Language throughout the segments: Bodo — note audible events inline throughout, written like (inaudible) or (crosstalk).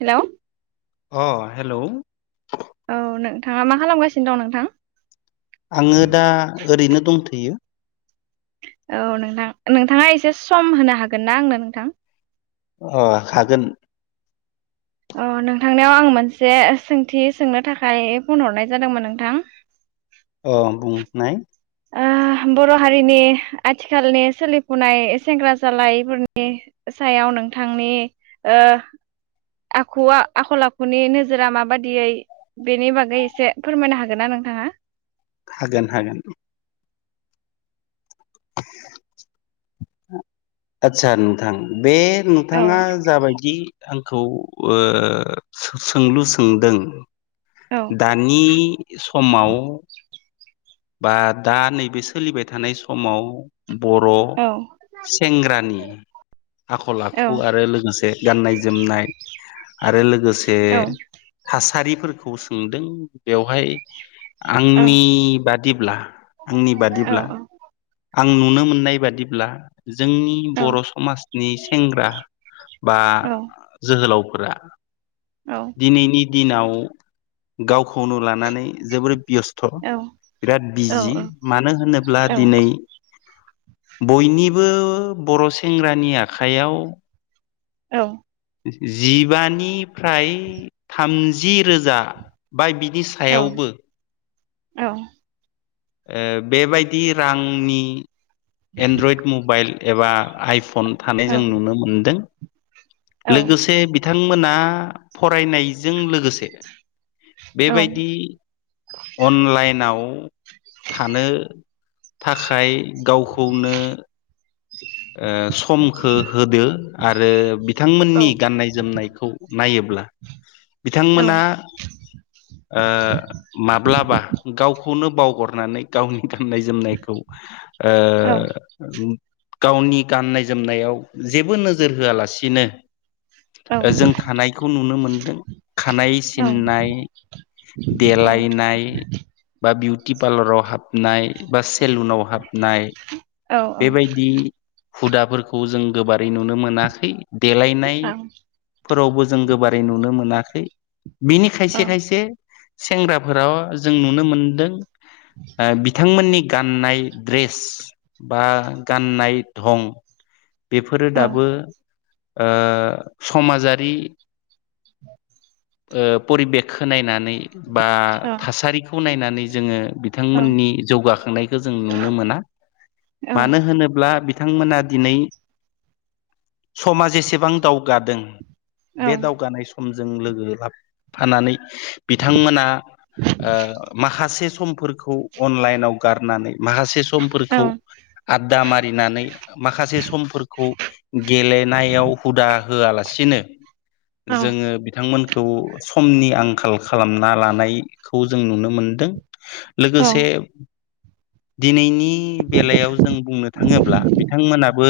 हेल' अ हेलौ औ नोंथाङा मा खालामगासिनो दं नोंथां आङो दा ओरैनो दंथ'यो‌‌। औ नोंथां नोंथाङा एसे सम होनो हागोन ना आंनो नोंथां? अ हागोन। अ नोंथांनियाव आं मोनसे सोंथि सोंनो थाखाय फन हरनाय जादोंमोन नोंथां। अ बुंनाय ओ बर' हारिनि आथिखालनि सोलिफुनाय सेंग्रा जालायफोरनि सायाव नोंथांनि ओ आखुआ आखल आखुनि नोजोरा माबादियै बेनि बागै एसे फोरमायनो हागोन ना नोंथाङा? हागोन हागोन। आतसा नोंथां? बे औ नोंथाङा जाबायदि आंखौ ओ सोंलु सोंदों। औ दानि समाव बा दा नैबे सोलिबाय थानाय समाव बर' औ सेंग्रानि आखल औ आखु आरो लोगोसे गाननाय जोमनाय आरो लोगोसे औ थासारिफोरखौ सोंदों बेवहाय औ आंनि बादि ब्ला आंनि औ बादिब्ला आं नुनो मोननाय बादिब्ला जोंनि औ बर' समाजनि सेंग्रा बा जोहोलावफोरा औ दिनैनि दिनाव गावखौनो लानानै जोबोरै बेस्थ' बिराद औ बिजि औ मानो होनोब्ला औ दिनै बयनिबो बर' सेंग्रानि आखायाव औ जिबानिफ्राय थामजि रोजा बा बिदि औ औ ओ बेबायदि रांनि एन्ड्रइड मबाइल एबा आइफन थानाय औ जों नुनो मोनदों औ लोगोसे बि थांमोना फरायनायजों लोगोसे औ बेबायदि अनलाइनाव थानो थाखाय गावखौनो समखौ होदो आरो बिथांमोननि गाननाय जोमनाय जोमनायखौ नायोब्ला औ बिथांमोना माब्लाबा गावखौनो बावगारनानै गावनि गाननाय जोमनायखौ ओ गावनि गाननाय जोमनायाव जेबो नोजोर होआलासिनो जों थानायखौ नुनो मोनदों। खानाय सिननाय देलायनाय बा बिउटि पार्लाराव हाबनाय बा सेलुनाव हाबनाय बेबायदि बिदि हुदाफोरखौ जों गोबारै नुनो मोनाखै देलायनाय फोरावबो जों गोबारै नुनो मोनाखै बिनि खायसे खायसे सेंग्राफोराव जों नुनो मोनदों बिथांमोननि गाननाय द्रेस बा गाननाय धं बेफोरो दाबो समाजारि (inaudible) परिबेकखौ नायनानै बा थासारिखौ नायनानैय जोंङो बिथांमोननि जौगाखांनायखौ जों नुनो मोना मानो होनोब्ला बिथांमोना दिनै समाजा एसेबां दावगादों बे दावगानाय समजों लोगो ला फानानै बिथांमोना माखासे समफोरखौव। अनलाइनाव गारनानै माखासे समफोरखौ हुदा मारिनानै माखासे समफोरखौ गेलेनायाव हुदा होआ लासिनो जोंङो बिथांमोनखौ समनि आंखाल खालामना लानायखौ जों नुनो मोनदों। लोगोसे दिनैनि बेलायाव। जों बुंनो थांङोब्ला बिथांमोनाबो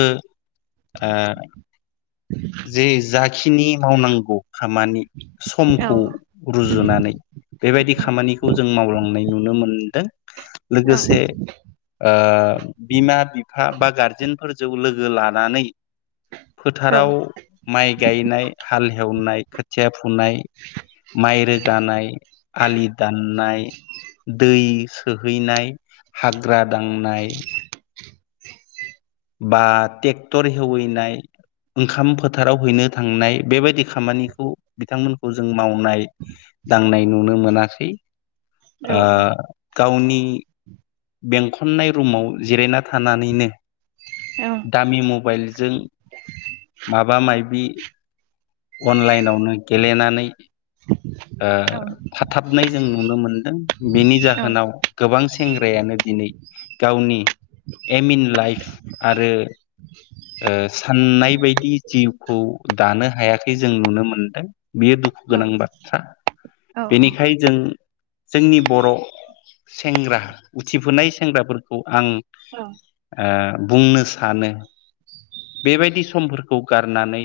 ओ जे जाखिनि मावनांगौ खामानि समखौ रुजुनानै बेबायदि खामानिखौ जों मावलांनाय नुनो मोनदों। लोगोसे ओ बिमा बिफा बा गारजेनफोरजों लोगो लानानै फोथाराव माइ गायनाय हाल हेवनाय खोथिया फुनाय माइ रोगानाय आलि दाननाय दै सोहैनाय हाग्रा दांनाय बा ट्रेक्टर ऐवहोयनाय ओंखाम फोथाराव हैनो थांनाय बेबायदि खामानिखौ बिथांमोनखौ जों मावनाय दांनाय नुनो मोनाखै ओ गावनि बेंखननाय रुमाव जिरायना थानानैनो औव दामि मबाइलजों माबा मायबि अनलाइनावनो गेलेनानै ओ थाथाबनाय जों नुनो मोनदों बेनि जाहोनाव? गोबां सेंग्रायानो दिनै गावनि एम इन लाइफ आरो ओ साननाय बायदि जिउखौ दानो हायाखै जों नुनो मोनदों। बियो दुखु गोनां बाथ्रा। बेनिखाय जों जोंनि बर' सेंग्रा उथिफुनाय सेंग्राफोरखौ आं ओ बुंनो सानो बेबायदि समफोरखौ गारनानै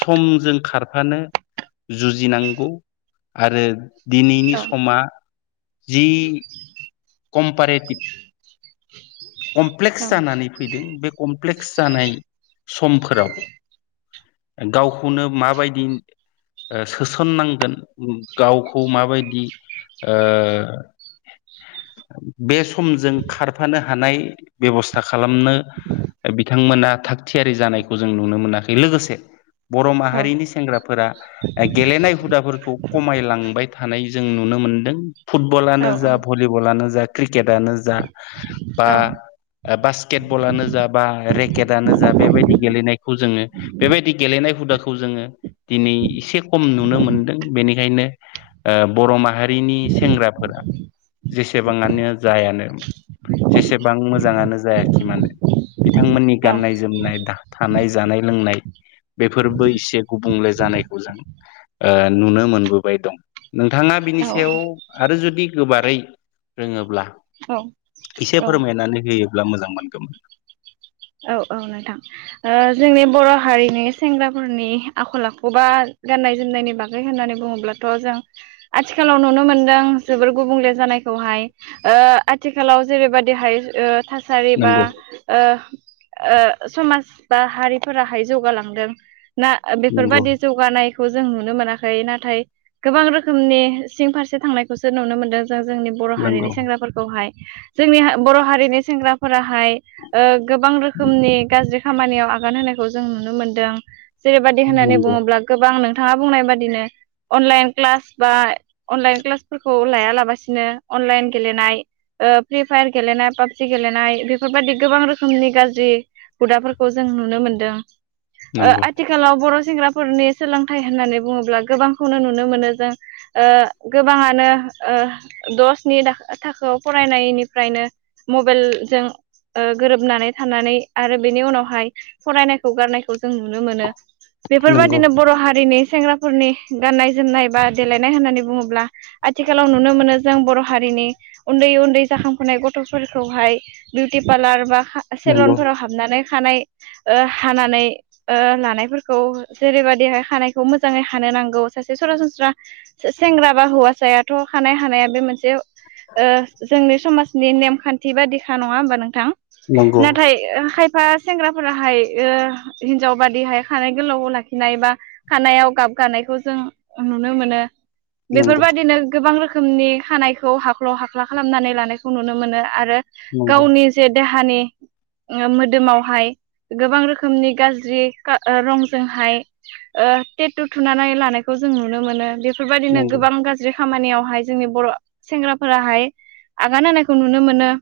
समजों खारफानो। जुजिनांगौ। आरो दिनैनि समा जि कमपारेतिब कमप्लेक्स जानानै फैदों बे कमप्लेक्स जानाय। समफोराव गावखौनो माबायदि। ओ सोसननांगोन गावखौ माबायदि ओ बे समजों खारफानो हानाय बेब'स्था खालामनो। बिथांमोना थागथियारि जानायखौ जों नुनो मोनाखै लोगोसे। बर' माहारिनि सेंग्राफोरा, गेलेनाय हुदाफोरखौ खमायलांबाय थानाय जों नुनो मोनदों। फुटबलानो जा भलिबलानो जा क्रिकेटआनो जा बा, बास्केट बलानो जा बा रेकेटानो जा बेबायदि गेलेनायखौ जोङो। बेबायदि गेलेनाय हुदाखौ जोङो दिनै एसे खम नुनो मोनदों बेनिखायनो, ओ बर' माहारिनि सेंग्राफोरा, जेसेबाङानो जायानो जेसेबां मोजाङानो जायाखै मानो। बिथांमोननि गाननाय जोमनाय थानाय जानाय लोंनाय बेफोरबो इसे गुबुंले जानायखौ जों ओ नुनो मोनबोबाय दं नोंथाङा बिनि सायाव आरो जुदि गोबारै, रोङोब्ला। औ औ इसे औ फोरमायनानै होयोब्ला मोजां मोनगौमोन। औ औ नोंथां। ओ जोंनि बर' हारिनि सेंग्राफोरनि आखल आखु बा गाननाय जोमनायनि बाग होननानै बुङोब्लाथ' जों आथिखालाव नुनो मोनदों जोबोर गुबुंले जानायखौहाय। ओ आथिखालाव जेरैबादि हाय ओ थासारि बा नंगौ ओ ओ समाज बा हारिफोराहाय जौगालांदों ना नंगौ बेफोरबादि, जौगानायखौ जों नुनो मोनाखै नाथाय। गोबां रोखोमनि सिं फारसे थांनायखौसो नुनो मोनदों। जों जोंनि बर' हारिनि नंगौ सेंग्राफोरखौहाय जोंनि बर' हारिनि सेंग्राफोराहाय ओ गोबां रोखोमनि गाज्रि खामानियाव आगान होनायखौ जों नुनो मोनदों जेरैबायदि होननानै नंगौ बुङोब्ला गोबां नोंथाङा बुंनाय बादिनो। अनलाइन क्लास बा अनलाइन क्लासफोरखौ लायालाबासिनो अनलाइन गेलेनाय। ओ फ्रि फायार गेलेनाय पाबजि गेलेनाय बेफोरबायदि गोबां रोख खोरोमनि गाज्रि हुदाफोरखौ जों नुनो मोनदों ओ आथि आथिखालाव बर' सेंग्राफोरनि सोलोंथाइ होननानै बुङोब्ला गोबांखौनो नुनो मोनो जों, ओ गोबाङानो ओ द'सनि थाखो थाखोआव फरायनायनिफ्रायनो। मबाइलजों। ओ गोरोबनानै थानानै आरो बेनि उनावहाय फरायनायखौ गारनायखौ जों नुनो मोनो। नंगौ बेफोरबायदिनो बर' हारिनि सेंग्राफोरनि गाननाय जोमनाय बा देलायनाय होननानै बुङोब्ला। आथिखालाव नुनो मोनो जों बर' हारिनि उन्दै उन्दै जाखांफुनाय गथ'फोरखौहाय। बिउटि पार्लार बा सेलन नंगौ फोराव हाबनानै खानाय ओ हानानै ओ लानायफोरखौ जेरैबायदिहाय खानायखौ मोजाङै हानो नांगौ सासे सरासनस्रा। सेंग्रा बा हौवासायाथ' खानाय हानाया बे मोनसे। ओ जोंनि समाजनि नेमखान्थि बादिखा नङा होमबा नोंथां? नंगौ नाथाय ओ खायफा सेंग्राफोराहाय ओ हिनजाव बादिहाय खानाय गोलाव लाखिनाय बा खानायाव गाब गानायखौ जों नुनो मोनो बेफोरबायदिनो गोबां रोखोमनि खानायखौ हाख्ल' हाख्ला खालामनानै लानायखौ नुनो मोनो आरो नंगौ गावनि जे देहानि ओ मोदोमावहाय गोबां रोखोमनि गाज्रि का ओ रंजोंहाय ओ टेटु थुनानै लानायखौ जों नुनो मोनो बेफोरबायदिनो नंगौ नंगौ गोबां गाज ज्रि खामानियावहाय जोंनि बर' सेंग्राफोराहाय आगान होनायखौ नुनो मोनो।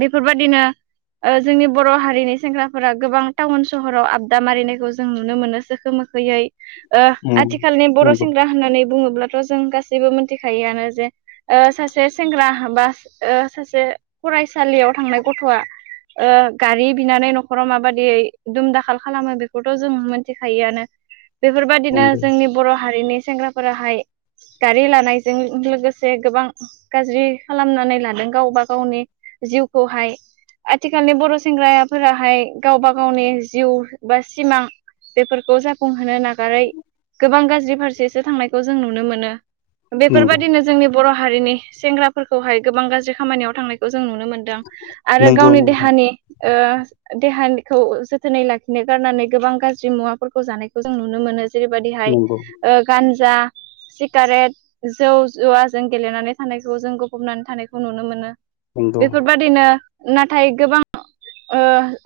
बेफोरबायदिनो ओ जोंनि बर' हारिनि सेंग्राफोरा गोबां टाउन सहराव आबदा मारिनायखौ जों नुनो मोनोसो खो मोखोयै ओ उम आथिखालनि बर' नंगौ सेंग्रा होननानै बुङोब्ला थ' जों गासैबो मोनथिखायोआनो जे ओ सासे सेंग्रा बा ओ सासे फरायसालियाव थांनाय गथ'आ ओ गारि बिनानै न'खराव माबादियै दुम दाखाल खालामो बेखौथ' जों मोनथिखायोआनो बेफोरबायादिनो जोंनि बर' हारिनि सेंग्राफोराहाय गारि लानायजों लोगोसे गोबां गाज्रि खालामनानै लादों गावबा गावनि जिउखौहाय आथिखालनि बर' सेंग्रायाफोराहाय गावबा गावनि जिउ बा सिमां बेफोरखौ जाफुंहोनो नागारै गोबां गाज्रि फारसेसो थांनायखौ जों नुनो मोनो। नंगौ बेफोरबायदिनो जोंनि बर' हारिनि सेंग्राफोरखौहाय गोबां गाज्रि खामानियाव थांनायखौ जों नुनो मोनदों। आरो नंगौ गावनि नंगौ नोंथां देहानि ओ देहानिखौ जोथोनै लाखिनो गारनानै गोबां गाज्रि मुवाफोरखौ जानायखौ जों नुनो मोनो जेरैबायदिहाय नंगौ ओ गानजा सिगारेट जौ जुवाजों गेलेनानै थानायखौ जों गफबनानै थानायखौ नुनो मोनो। नंगौ बेफोरबादिनो नाथाय गोबां ओ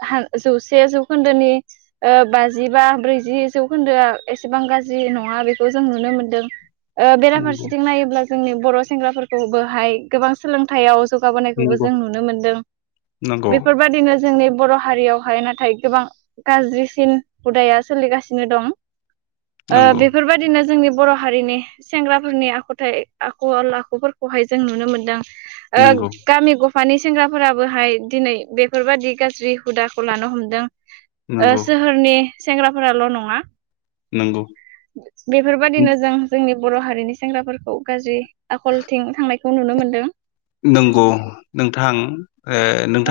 हान जौसे जौखोन्दोनि ओ बाजिबा ब्रैजि जौखोन्दोआ एसेबां गाज्रि नङा बेखौ जों नुनो मोनदों ओ बेराफारसेथिं नायोब्ला जोंनि बर' सेंग्राफोरखौबोहाय गोबां सोलोंथाइयाव नंगौ जौगाबोनायखौबो जों नुनो मोनदों नंगौ बेफोरबायादिनो जोंनि बर' हारियावहाय नाथाय गोबां गाज्रिसिन हुदाया सोलिगासिनो दं ओ नंगौ बेफोरबा दिनो जोंनि बर' हारिनि सेंग्राफोरनि आखुथाइ आखल आखुफोरखौहाय जों नुनो मोन्दों। ओ नंगौ गामि गफानि सेंग्रा फोराबोहाय दिनै बेफोरबादि गाज्रि हुदाखौ लानो हमदों ओ नंगौ सोहोरनि सेंग्राफोराल' नङा नंगौ बेफोरबादिनो जों जोंनि बर' हारिनि सेंग्राफोरखौ गाज्रि आखलथिं थांनायखौ नुनो मोन्दों नंगौ नोंथां ओ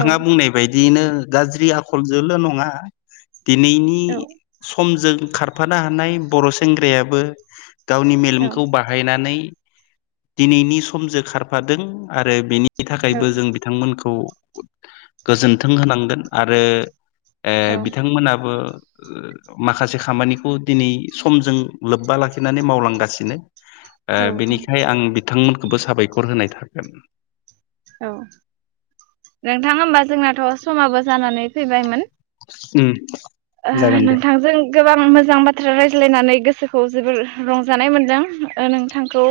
औ बुंनाय बायदिनो गाज्रि आखलजोंल' नङा दिनैनि औ समजों खारफानो हानाय बर' सेंग्रायाबो गावनि औ मेलेमखौ बार बाहायनानै दिनैनि समजों खारफादों आरो बेनि थाखायबो जों बि थांमोनखौ गोजोनथों होनांगोन आरो ओ औ बिथांमोनाबो माखासे खामानिखौ दिनै समजों लोब्बा लाखिनानै मावलांगासिनो। आ औ औ बिनिखायनो आं बिथांमोनखौबो साबायखर होनाय थागोन। औ नोंथां होमबा जोंनाथ' समाबो जानानै फैबायमोन उम ओ जागोन दे नोंथांजों गोबां मोजां बाथ्रा रायज्लायनानै गोसोखौ जोबोर रंजानाय मोनदों ओ नोंथांखौ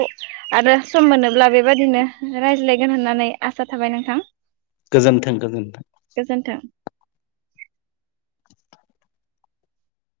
आरो सम मोनोब्ला बेबादिनो रायज्लायगोन होननानै आसा थाबाय नोंथां। गोजोन्थों गोजोन्थों गोजोन्थों